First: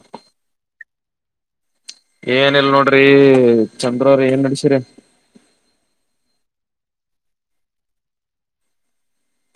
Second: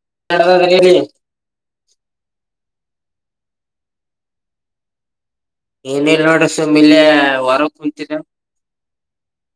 ನ [inaudible] ಏನ ಇಲ್ ನೋಡ್ರಿ ಚಂದ್ರ್ರ ಏನ್ ನಡಸಿರಿ ಏನೇ ನೋಡ ಸುಮ್ಮಿಲ್ಲ ವರ ಕುತರ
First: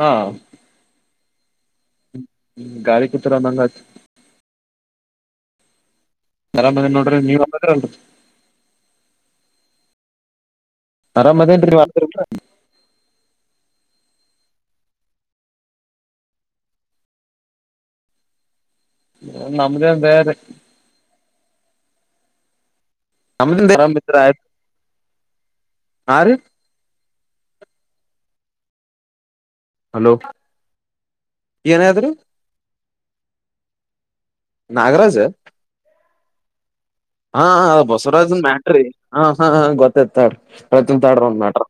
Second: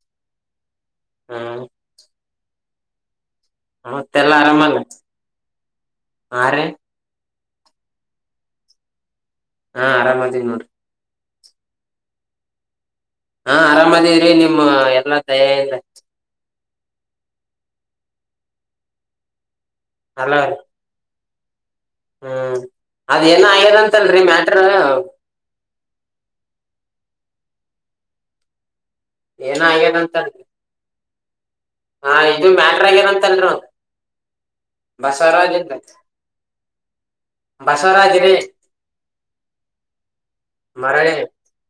ಹಾ ಹಾ ಹ್ಮ ಗಾಳ [inaudible] ಮತ್ತೆಲ್ಲಾ ಆರಾಮಂಗ ಆರಾಮ್ದ ನೋಡ್ರಿ ನೀವ್ ಅಮ್ಮದ್ರ ಅಲ್ [inaudible] ಹಾ ಆರಾಮ್ತೀವಿ್ ನೋಡ್ರಿ ಆರಾಮ್ ಅದೇನ [inaudible] ಮಾಡದಲ್ ಹಾ ಆರಾಮದಿದ್ರರಿ ನಿಮಮ್ಮ ಎಲ್ಲಾ ತಯಿಂದ ನಮ್ದ ಅಲ ಬೇರೆ ಹ್ಮ್ ಅದ್ ಏನ್ ನಮ್ದಿಂದ ಆಗ್ಯದಂತಲ್ರಿ ಮ್ಯಾಟರ್ ಆ ಏನ್ ಆಗ್ಯದಂತ ಅ್ರ ಏನಾದ್ರಿ ಹಾ ಇದು ಮ್ಯಾಟ್ರ ಆಗಿರಂತಲ್ರು ನಾಗರಾಜ್ ಬಸವರ ಅದಿಲ್ಲ ಹಾ ಅದ ರೀ ಬಸವರಾಜನ್ ಮ್ಯಾಟ್ರಿ ಹ ಹಾ ಹ ಗೊತ್ತೇತಾಡ್ರಿ ಪ್ರತನ್ ಮರಳಿ ತಾಡ್ರ ಒ್ ಮ್ಯಾಟ್ರ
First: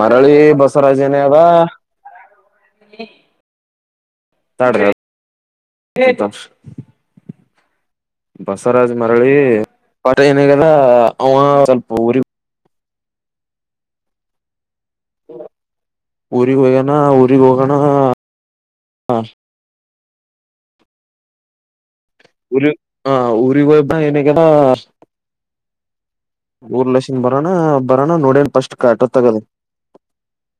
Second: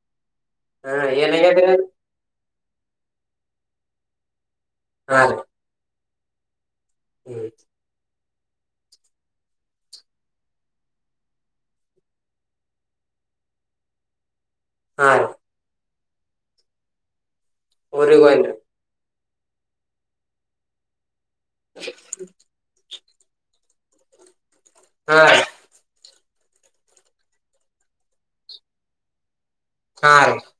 ಮರಳಿ ಹಾ ಬಸವರಾಜೇನ ಅವಾ ಏನಾಗ್ಯದ್ರಿ ಅದ್ ಹ [inaudible] ಹಾ ರ [inaudible] ತ [inaudible] ಹ್ಮ [inaudible] ಬಸವರಾಜ್ ಮರಳಿ ಏನಾಗಲ್ಲ ಅವ ಸ್ವಲ್ಪ ಊರಿ [inaudible] ಹ ಊರಿಗೆ ಹೋಗಣ ಊರಿಗೆ ಹೋಗೋಣ ಹ ಊರಿಗ್ ಹೋಗಿನ್ರಿ ಹ [inaudible] ಉ ಹ ಉರಿಬ [inaudible] ಹಾ [inaudible] ಊರ್ ಲಕ್ಷನ್ ಬರೋಣ ಬರೋಣ ನೋಡೇನ್ ಪಫಸ್ಟ್ ಕಟ ತಗದು ಹಾ ರೀ [inaudible]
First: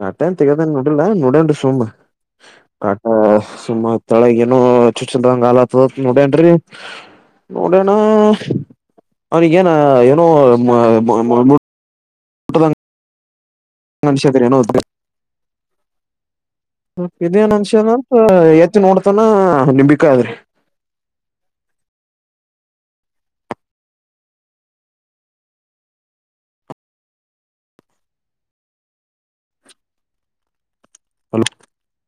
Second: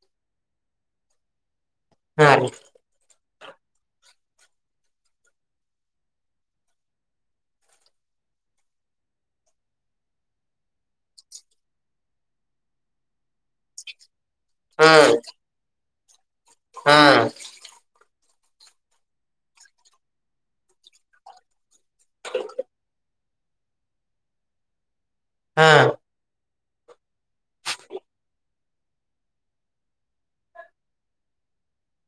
ಕಟನ್ ತೆಗದಂಗ ನೋಡಲ್ಲ ನೋಡನ ಸುಮ ಹಾ ರೀ ಕ [inaudible] ಸುಮ್ಮಾ ತಳಗ ಏನು ಚು ಚದಂಗ ಆಲ್ತದತ್ ನೋಡನ್ರರಿ ನೋಡಣ ಅವನಿಗೇನ ಏನೋ ನಷ ಹಾ ಇದೇನ್ ಅನುಷನ ಹ ಎತ್ತಿ ನೋಡ್ತಾನ ನಿಮ್ ಬಿಕಾದ್ರಿ ಹಾ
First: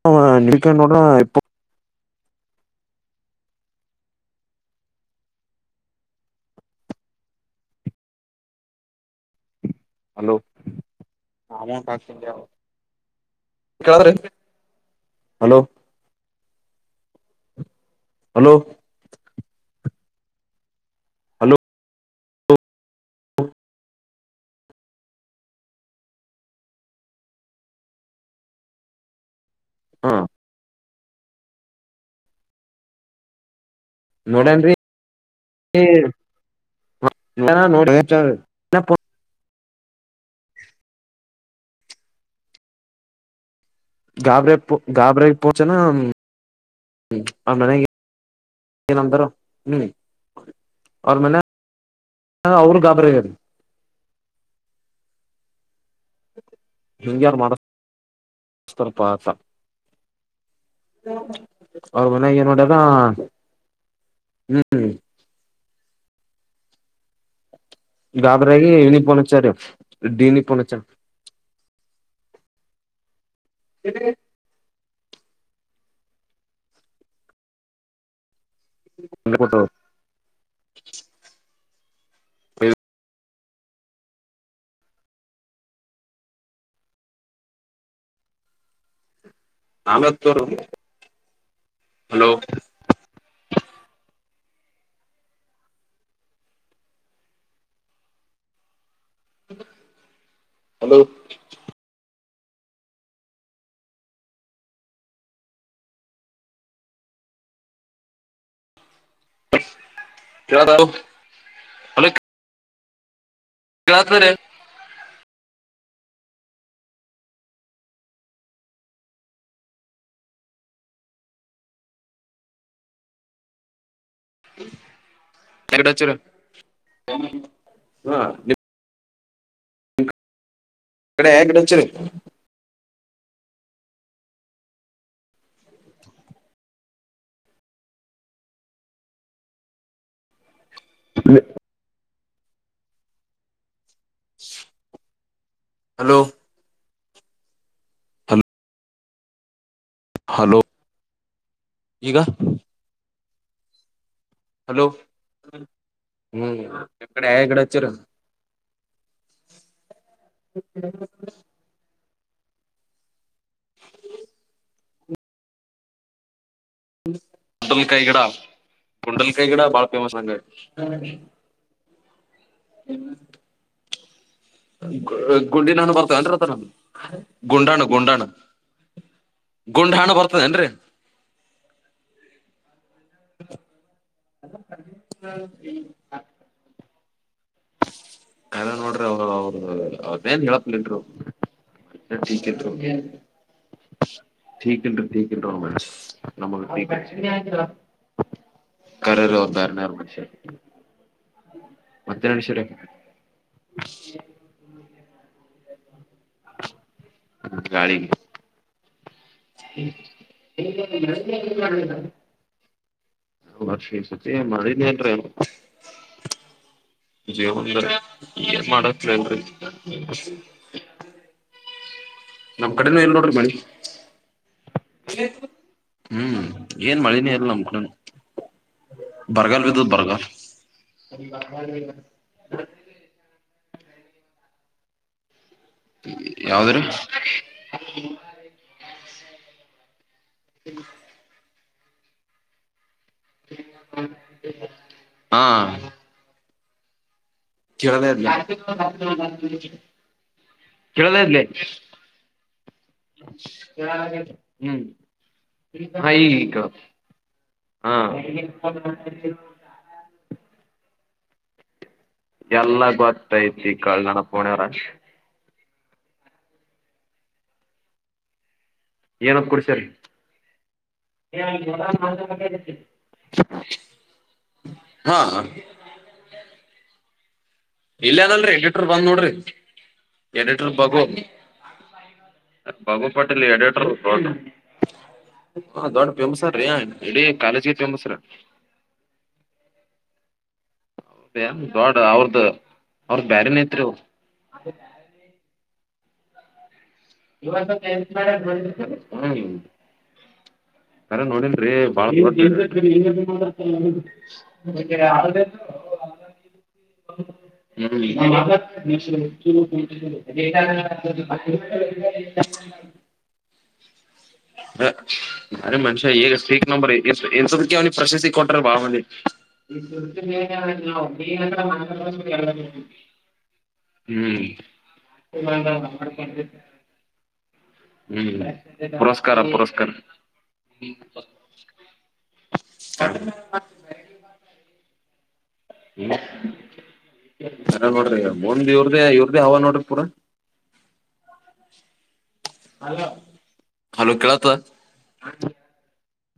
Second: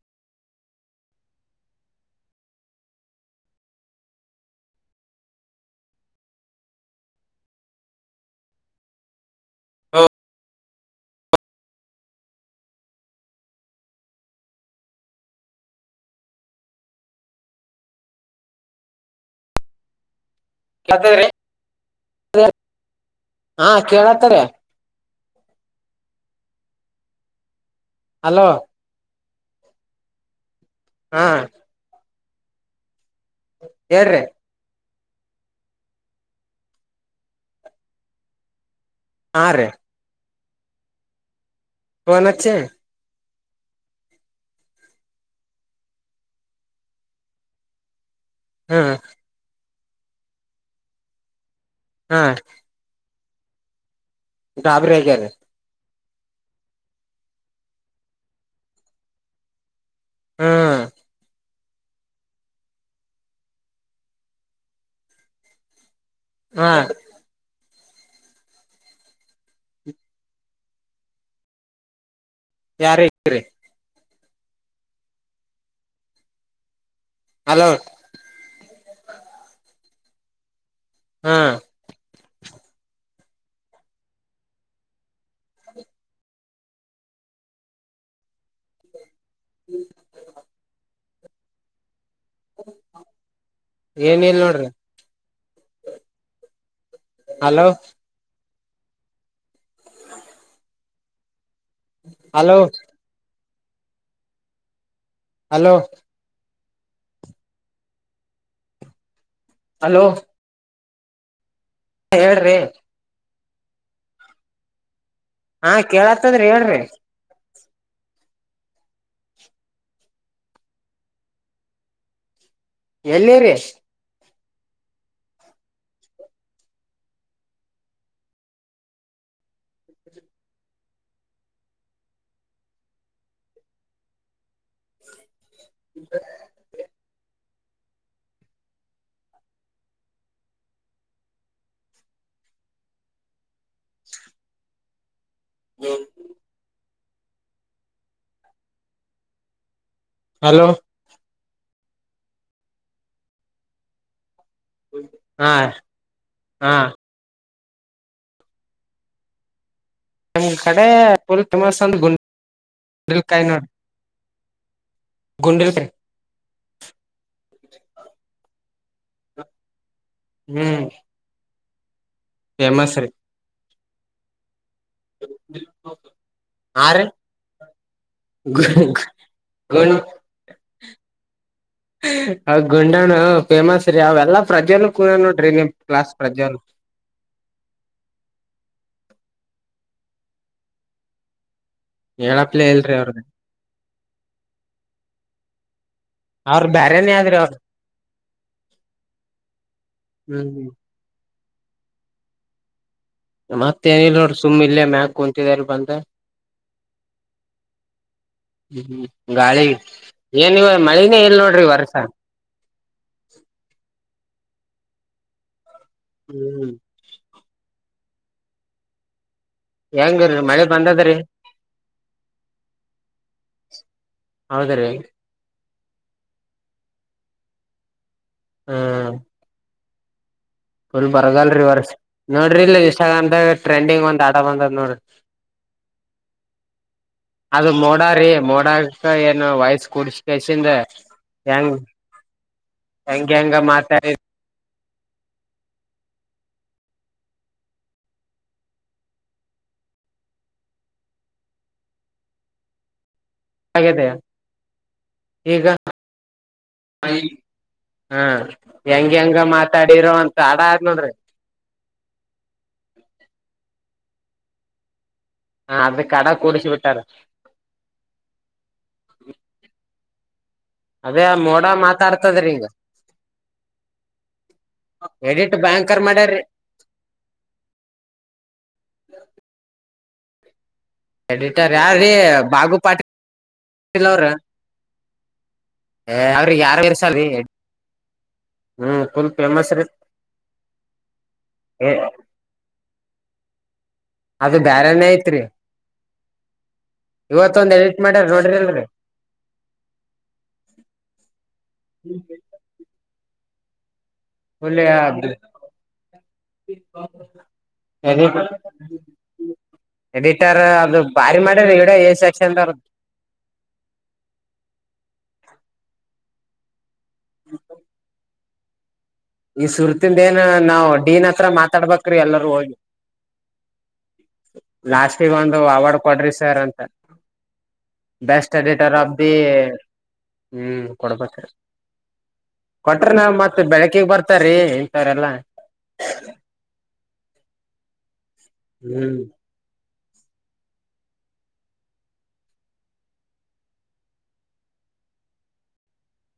ಹಲೋ ನಡಿಕನ್ನೋಡ ಇ ಹಾ ಹಲೋ ಅಮೌಟ್ಾಕ್ಸ ನಮ ಹಲೋ ಹಲೋ ಕೇಳ್ತ ಹಲೋ ಹಾ ಕೇಳತ್ತಾರ ಹಲೋ ಹಾ ಹಾ ಹೇಳ್ರಿ ನೋಡೇನ್ರಿ ನೋಡಿ ಆ ಹನ್ಚ ಗಾಬ್ರೆ ಪ ಗಾಬ್ರ ಪೋಚನ ಆ ಮನೆಗೆ ಹ್ಮ ಈ ನ ಹ್ಮ ಮೆ ಹಾ ಅವರು ಗಾಬರಿದು ಡಾಬರ ಹಗನೆ ಹಿಂಗ್ಯಾರು ಮಾಡತಪತ ಹ ಹ್ಮ್ ಅವ್ರ ಮನೆಾಗ ನೋಡ್ಯಾರ ಹ್ಮ್ ಹ್ಮ ಗಾಾದ್ರಾಗಿ ನಿ ಪೋನಚಾರಿ ಡೀಿನಿ ಪನಚಾರಿ ಯಾರ ಹ್ರ ಹ ಹಲೋ ಹ ಕೊಟ್ಟು ಹ್ಮ ಆಮೇ ತರು ಏನಲ್ಲ ನೋ ಹಲೋ ಹ ಹಲೋ ಹಲೋ ಹಲೋ ಹಲೋ ಕವ ತವು ಹೇಳ್ರಿ ಯತ್ ಬರ ಹಾ ಕೇಳತ್ತಂದ್ರಿ ಹೇಳ್ರಿ ಎಲ್ಲಿ ರೇಶ್ ಎಡೆರ ಹ ಕಡೆ ಹಗಡಚ್ಚರು ಹ ಹ್ಮ ಹಲೋ ಹಲೋ ಹಲೋ ಈಗ ಹಲೋ ಹಾ ಹ್ಮ್ ಹಾ [unintelligible] ಕಡೆ ಆ ಕಡೆ [inaudible] ಉಚ್ಚರ ನಮ್ ಕಡೆ ಫುಲ್ ಫೇಮಸ್ [unintelligible] ಅಂದ್ರೆ [unintelligible] ಗುಂಡಲ್ಕಾಯಿ ನೋಡಿ ಗುಂಡುಲ್ಕೈ ಗಂಡಲ್ಕೈಗಿಡ ಗಂಡಲ್ಕೈಗಿಡ ಬಾಳ ಫೇಮಸ್ ಅಂಗೆ ಹ್ಮ್ ಫೇಮಸ್ ರೀ ಗುಂಡಿನಾನು ಬರ್ತಾವೇಂರಿ ಹಾ [unintelligible] ರೀ ಅನ್ ಅದ ನಾನು ಗುಂಡಾಣು ಗುಂಡಾಣು ಗುಂಡ ಗುಣಡಾಣ ಬರ್ತದೇನ್ರರಿ ಅ ಗುಂಡಾಣ ಫೇಮಸ್ ರೀ ಅವೆಲ್ಲಾ ಪ್ರಜೆಲ್ಲ [unintelligible] ಕೂಡ ನೋಡ್ರಿ ನಿಮ್ ಕ್ಲಾಸ್ ಪ್ರಜೆಲ್ ಕಲ್ಲ ನೋಡ್ರಿ ಅವ ಅವ ಅವದೇನ್ [unintelligible] ಹೇಳತ್ಲಲ್ ಅವ ಹೇಳಪ್ಲೇ ಕ ಇಲ್ರಿ ಅವ್ರದ [unintelligible] ಅವ್ರ ಬ್ಯರೆನೀ ಅಧ್ರಿ ಅವ್ರ [unintelligible] ಕರರು ಒದಾಾರನ ಆರ ಮನುಷ್ಯ ಹ್ಮ್ ಮತ್ತೆ ಮನುಷ್ಯರ ಕುಂತಿದಾರಿ ಬಂದ ಹ್ಮ ಗಾಳಿಗೆ ಹ್ಮ್ ಗಾಳಿ ಏನವ ಮಳಿನೇ ಎಲ್ ನೋಡ್ರಿ ಈ ವರ್ಷ ವರ್ಷ ಈ ಸತಿ ಮಳಿನೇ [unintelligible] ಏನ್ರೇ ನು ಹ್ಮ್ [unintelligible] ಜೀವನ್ಂದ ಏನ್ [unintelligible] ಮಾಡಕ್ ಅಲ್ರರಿ ಹೆಂಗರಿ ಮಳೆ ಬಂದದ್ರಿ ನಮ್ ಕಡೆನು ಇಲ್ ನೋಡ್ರಿ ಮಳಿ ಹೌದ್ರಿ ಹ್ಮ್ ಏನ್ ಮಳನೇ ಇಲ್ಲ ನಮ ಕಡೆನು ಹ್ಮ [inaudible] ಬರ್ಗ ಫುಲ್ ಬರಗಲ್ರಿ ಈ ವರ್ಷ ನೋಡ್ರಿ ಇಲ್ಲ ಇನ್ಸ್ಟಾಗ್ರಾ ದಾಗ ಟ್ರೆಂಡಿಂಗ್ ಒಂದ್ ಆಡ ಬಂದದ್ ನೋಡ್ರಿ ಯಾವದ್ರೀ ಅದು ಮೋಡಾರಿ ಮೋಡಕ ಏನು ವಾಯ್ಸ್ ಕೊಡಿಸಿ ಕಸಿ [unintelligible] ಹೆಂಗ ಹೆಂಗ ಮಾತಾಡಿದೆ ಹಾ [unintelligible] ಚರದೇ [unintelligible] ಕೇಳದ ಇದೆ ಹ್ಮ್ ಈಗ [unintelligible] ಹಗ ಹಾ ಹೆಂಗ ಹೆಂಗೊ ಮಾತಾಡಿರೋ [unintelligible] ಅಂತ ಆಡ ಆದ್ ನೋಡ್ರಿ ಎಲ್ಲ ಗೊತ್ತೈತಿ [unintelligible] ಕಳಣ ಪೋಣಾರ ಹ ಆದ್ರೆ ಕಡ ಕೂಡಿಸಿು ಬಿಟ್ಟಾರೆ ಏನ [unintelligible] ಪ್ಪ ಕುಡ್ಸ್ರ ಅದೇ ಆ ಮೋಡ ಮಾತಾಡ್ತದ್ರಿ ಹಿಂಗ ಹಾ ಎಡಿಟ್ ಬ್ಯಾಂಕರ್ ಮಾಡ್ಯ್ರಿ ಇಲ್ಲ ಅದಲ್ರರಿ ಎಡಿಟ್ರ ಬಂದ್ ನೋಡ್ರಿ [unintelligible] ಬಗು ಎಡಿಟರ್ ಯಾರ್ರೀ ಬಾಗು ಪಾಟೀಲ್ ಬಾಬುಪಾಟಲ್ಲಿ ಎಡಿಟರ್ ಅವ್ರ ಹ ದೊಡ್ ಅವ್ರಿಗೆ ಫೇಮಸರೀ ಯಾರು ಇಡೀ ಇರ್ಸಲ್ರಿ ಕಾಲೇಜ್ಗೆ ಫೇಮಸ್ ಹ್ಮ್ ಫುಲ್ ಫೇಮಸ್ ರೀ ದಾಡ್ ಅವ್ರ್ದ ಅವ್ರದ ಬ್ಯರೆನೈತ್ರಿ ಅದ ಬೇರೆನೇ ಐತ್ರಿ [unintelligible] ಇವ ಇವತ್ತೊಂದ್ ಎಡಿಟ್ ಮಾಡ್ಯಾರ ಮಾಡ ನೋಡ್ರಿಲ್ರಿ ಯಾರು ನೋಡಿಲ್ರಿ ಬಾಳ ಫುಲ್ [unintelligible] [inaudible] [inaudible] ಎಡಿಟರ್ ಅದು ಬಾರಿ ಮಾಡ ಇಡೆ ಸಕ್ಷನ್ ಅ್ರ ಮನುಷ್ಯ ಈಗ ಸ್ರೀಕ್ ನಂಬರ್ ಎನ್ಕ್ಕೆ ಅವ್ನಿಗೆ ಪ್ರಶ್ತಿ ಸಿ ಕೊಟ್ಟ್ರ ಬಾ ಮಂದಿ ಈ ಸುರ್ತಿಂದ ಏನ್ ನಾವ್ ಡೀನ್ ಹತ್ರ ಮಾತಾಡ್ಬೇಕ್ರಿ ಎಲ್ಲರ ಹೋಗಿ ಹ್ಮ್ ಲಾಸ್ಟ್ಗ ಒಂದು ಅವಾರ್ಡ್ ಕೊಡ್ರಿ ಸರ್ ಅಂತ [inaudible] ಬೆಸ್ ಎಡಿಟರ್ ಅಫ್ದ ಪುರಸ್ಕಾರ ಪುರಸ್ಕಾರ ಹ್ಮ್ ಕೊಡಪತ್ತ ಕೊಟ್ರ ನಾವ ಮತ್ತ್ ಬೆಳಕಗ್ ಬರ್ತಾರೀ ಇಥ್ರಲ್ಲಾ ಹ್ಮ ಅ ನೋಡ್ರಿ ಮುಂದ ಇವ್ರ್ದೇ ಹ್ಮ್ ಇವ್ರ್ದೇ ಹವ ನೋಡ್ರಿ ಪೂರ [inaudible] ಹಲೋ ಕೇಳತ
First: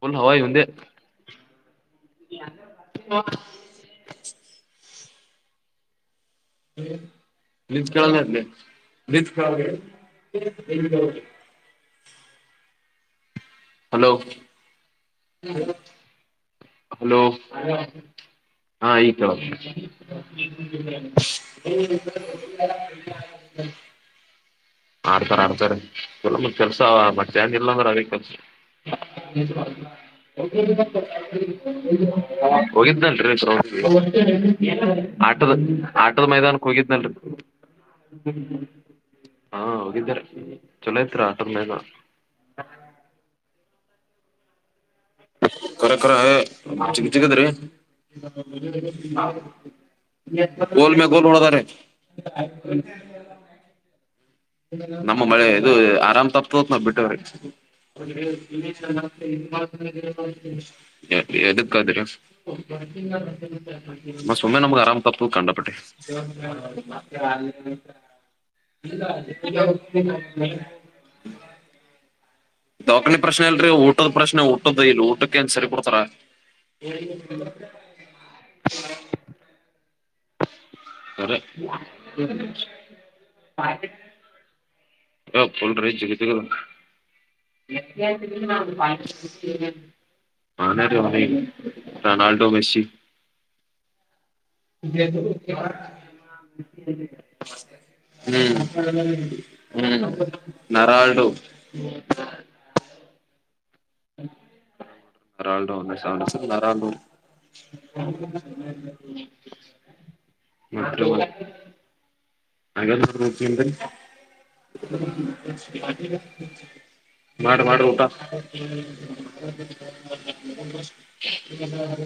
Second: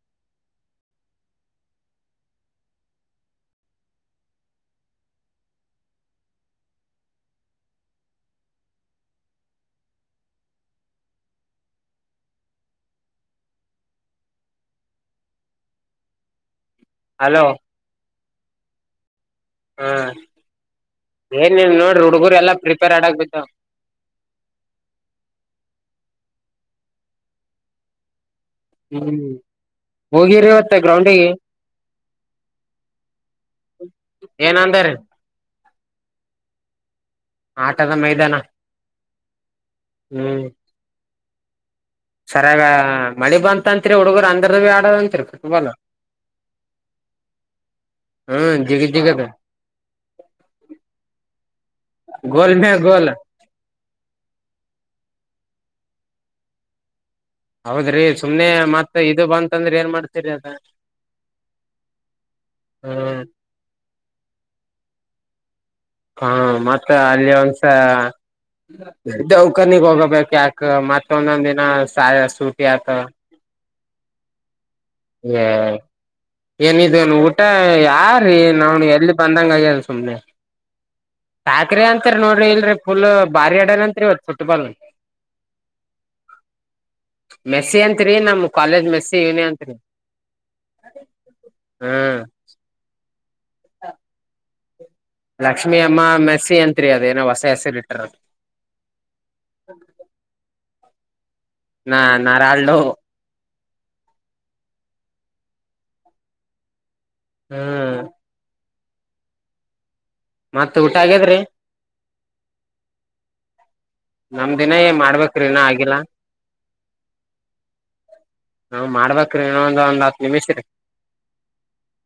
ಬಲ ಹವ ಈ ಮುಂದೆ ಹ ಹ್ಮ ಲಜ ಕ ಅೇ ಕ ಹಲೋ ಹಲೋ ಹಾ ಈ ಹ ಹಾ ಏನ್ ನೀನ್ ನೋಡ್ರಿ ಹುಡುಗರು ಎಲ್ಲಾ ಪ್ರಿಪೇರ್ ಆಡಕ್ ಬಿದ್ದಾವ ಆಡ್ತಾರ ಆಡ್ತಾರೆ ಇಲ್ಲ ಮತ್ ಕೆಲ್ಸ ಮತ್ತೆ ಏಂಗ ಇಿಲ್ಲ ಅಂದ್ರ ಅದೇ ಕೆಲ್ಸ ಹ್ಮ್ ಎ ಹೋಗಿರಿ ಇವತ್ತ ಗ್ರೌಂಡಿಗೆ ಹೋಗಿದ್ದನ್ರಿ ಏನಂದಾರಿ ಆಟದ ಆಟದ ಮೈದಾನಕ್ಕೆ ಹೋಗಿದ್ನಲ್ರಿ ಆಟದ ಮೈದಾನ ಹಾ ಹೋಗಿದ್ದಿದ್ದಾರೆ ಚಲೋ ತ್ರರ ಆ ಮೇನ ಸರಿಾಗ ಮಳಿ ಬಂತತ್ರಿ ಹುಡುಗರು ಅಂದ್ರ ಆಡ ಕಖರ ಕರ ಚಗತಿಗದ್ರೀ ಹ್ಮ್ ಜಿಗ ಜಿಗದ ಗೋಲ್ ಮೆ ಗೋಲ್ ನೋಡದಾರೆ ಗೋಲ್ ಮ್ಯ ಗೋಲ್ ನಮ್ಮ ಮಳೆ ಇದು ಆರಾಮ್ ತಪ್ತ ನಾವ ಬಿಟ್ಟಿ ಹೌದ್ರ ಮಾಡ್ತೀರಿ ಅದ ಕ್ಕಾದ ಹ್ಮ್ ಮ ಸುಮ್ಮನೆ ನಮಗೆ ಆರಾಮ ಕಪ್ಪ ಕಂಡಪಟ್ಟೆ ಹಾ ಮತ್ತ ಅಲ್ಲಿ ಒಂದಸ ಅಕ್ಕನಗ್ ಹೋಗಬೇಕ ಯಾಕ ಮತ್ತೊಂದೊಂದ್ ದಿನ ಸೂಟಿ ಆತ ಡಾಕನಿ ಪ್ರಶ್ನೆ ಅಲ್ರರಿ ಊಟದ ಪ್ರಶ್ನೆ ಊಟದ ಇಲ್ ಊಟಕ್ಕೆ ಏನ್ ಸರಿ ಕೊಡ್ತಾರ ಏನಿದ ಊಟ ಯಾರೀ ನಾ್ ಎಲ್ಲಿ ಬಂದಂಗಗ್ಯಲ್ ಸುಮ್ನೆ ಸಕ್ರಿ ಅಂತತ್ರಿ ನೋಡ್ರಿ ಇಲ್ರರಿ ಫುಲ್ ಬಾರಿ ಆಡನ್ಂತ್ರಿ ಇವತ್ ಫುಟ್ಬಾಲ್ ಹ ಪಲ್್ರೀ ಚಗಗ ಮೆಸ್ಸಿ ಅಂತ್ರಿ ನಮ್ ಕಾಲೇಜ್ ಮೆಸ್ಸಿ ಇವನಿ ಅಂತ್ರಿ ಆಾನ ರೋನಿ ರೊನಾಾಲ್ಡೊ ಮೆಸಿ ಹ ಹ [inaudible] ಹ್ಮ್ ಮೆಸ್ಸಿ ಅಂತ್ರಿ ಅದೇನೋ ಹೊಸ ಹೆಸರಿ ಇಟ್ಟಾರ ನೆರಾಲ್ಡೋ ನಾ ನಾರಾಲ್ಡೋ ಅರಲ್ಡೋ ಅರಾಡೋ. ಹ್ಮ್ [unintelligible] ಮತ್ತ ಊಟ ಆಗದ್ರಿ ಹಾಗ ಚಂತ ನಮ್ ದಿನ ಏ ಮಾಡ್ಬೇಕ್ರಿ ಇನ್ನ ಆಗಿಲ್ಲ ಮಾಡಿ ಮಾಡ್ರಿ ಊಟ ನಾವ್ ಮಾಡ್ಬೇಕ್ರಿ ಇನ್ನೊಂದ್ ಒಂದ್ ಹತ್ ನಿಮಿಷ ರೀ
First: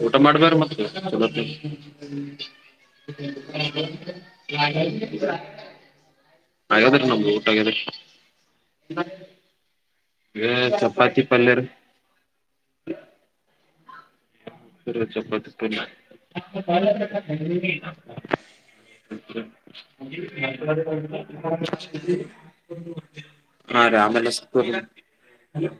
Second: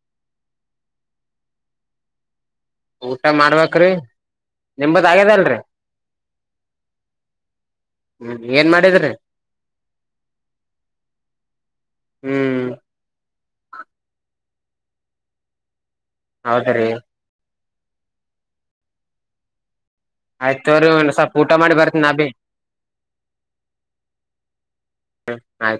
ಊಟ ಮಾಡ್ಬಾರು ಮತ್ತೆ. [unintelligible] ಹಾಗದಲ್ರಿ ಹಾಗಗ್ಯಾದ್ರೀ ನಮ್ದು ಊಟ ಆಗ್ಯದ್ರ ಹ್ಮ್ ಏನ್ ಮಾಡಿದ್ರಿ ಹಏ ಚಪಾತಿ ಪಲ್ಲರು ಹ್ಮ್ ಸಪ್ಪದುನ್ನ ಹ. [inaudible] ಹೌದ್ರಿ ಆಯ್ತ್ ತೋರಿ ಒಂದ್ ಸ್ವಲ್ಪ ಊಟ ಮಾಡಿ ಬರ್ತೀನಿ ನಾ ಬಿ ಹಾ ರಾಮಲಸ್ಪುರ್ ಆಯ್ತ್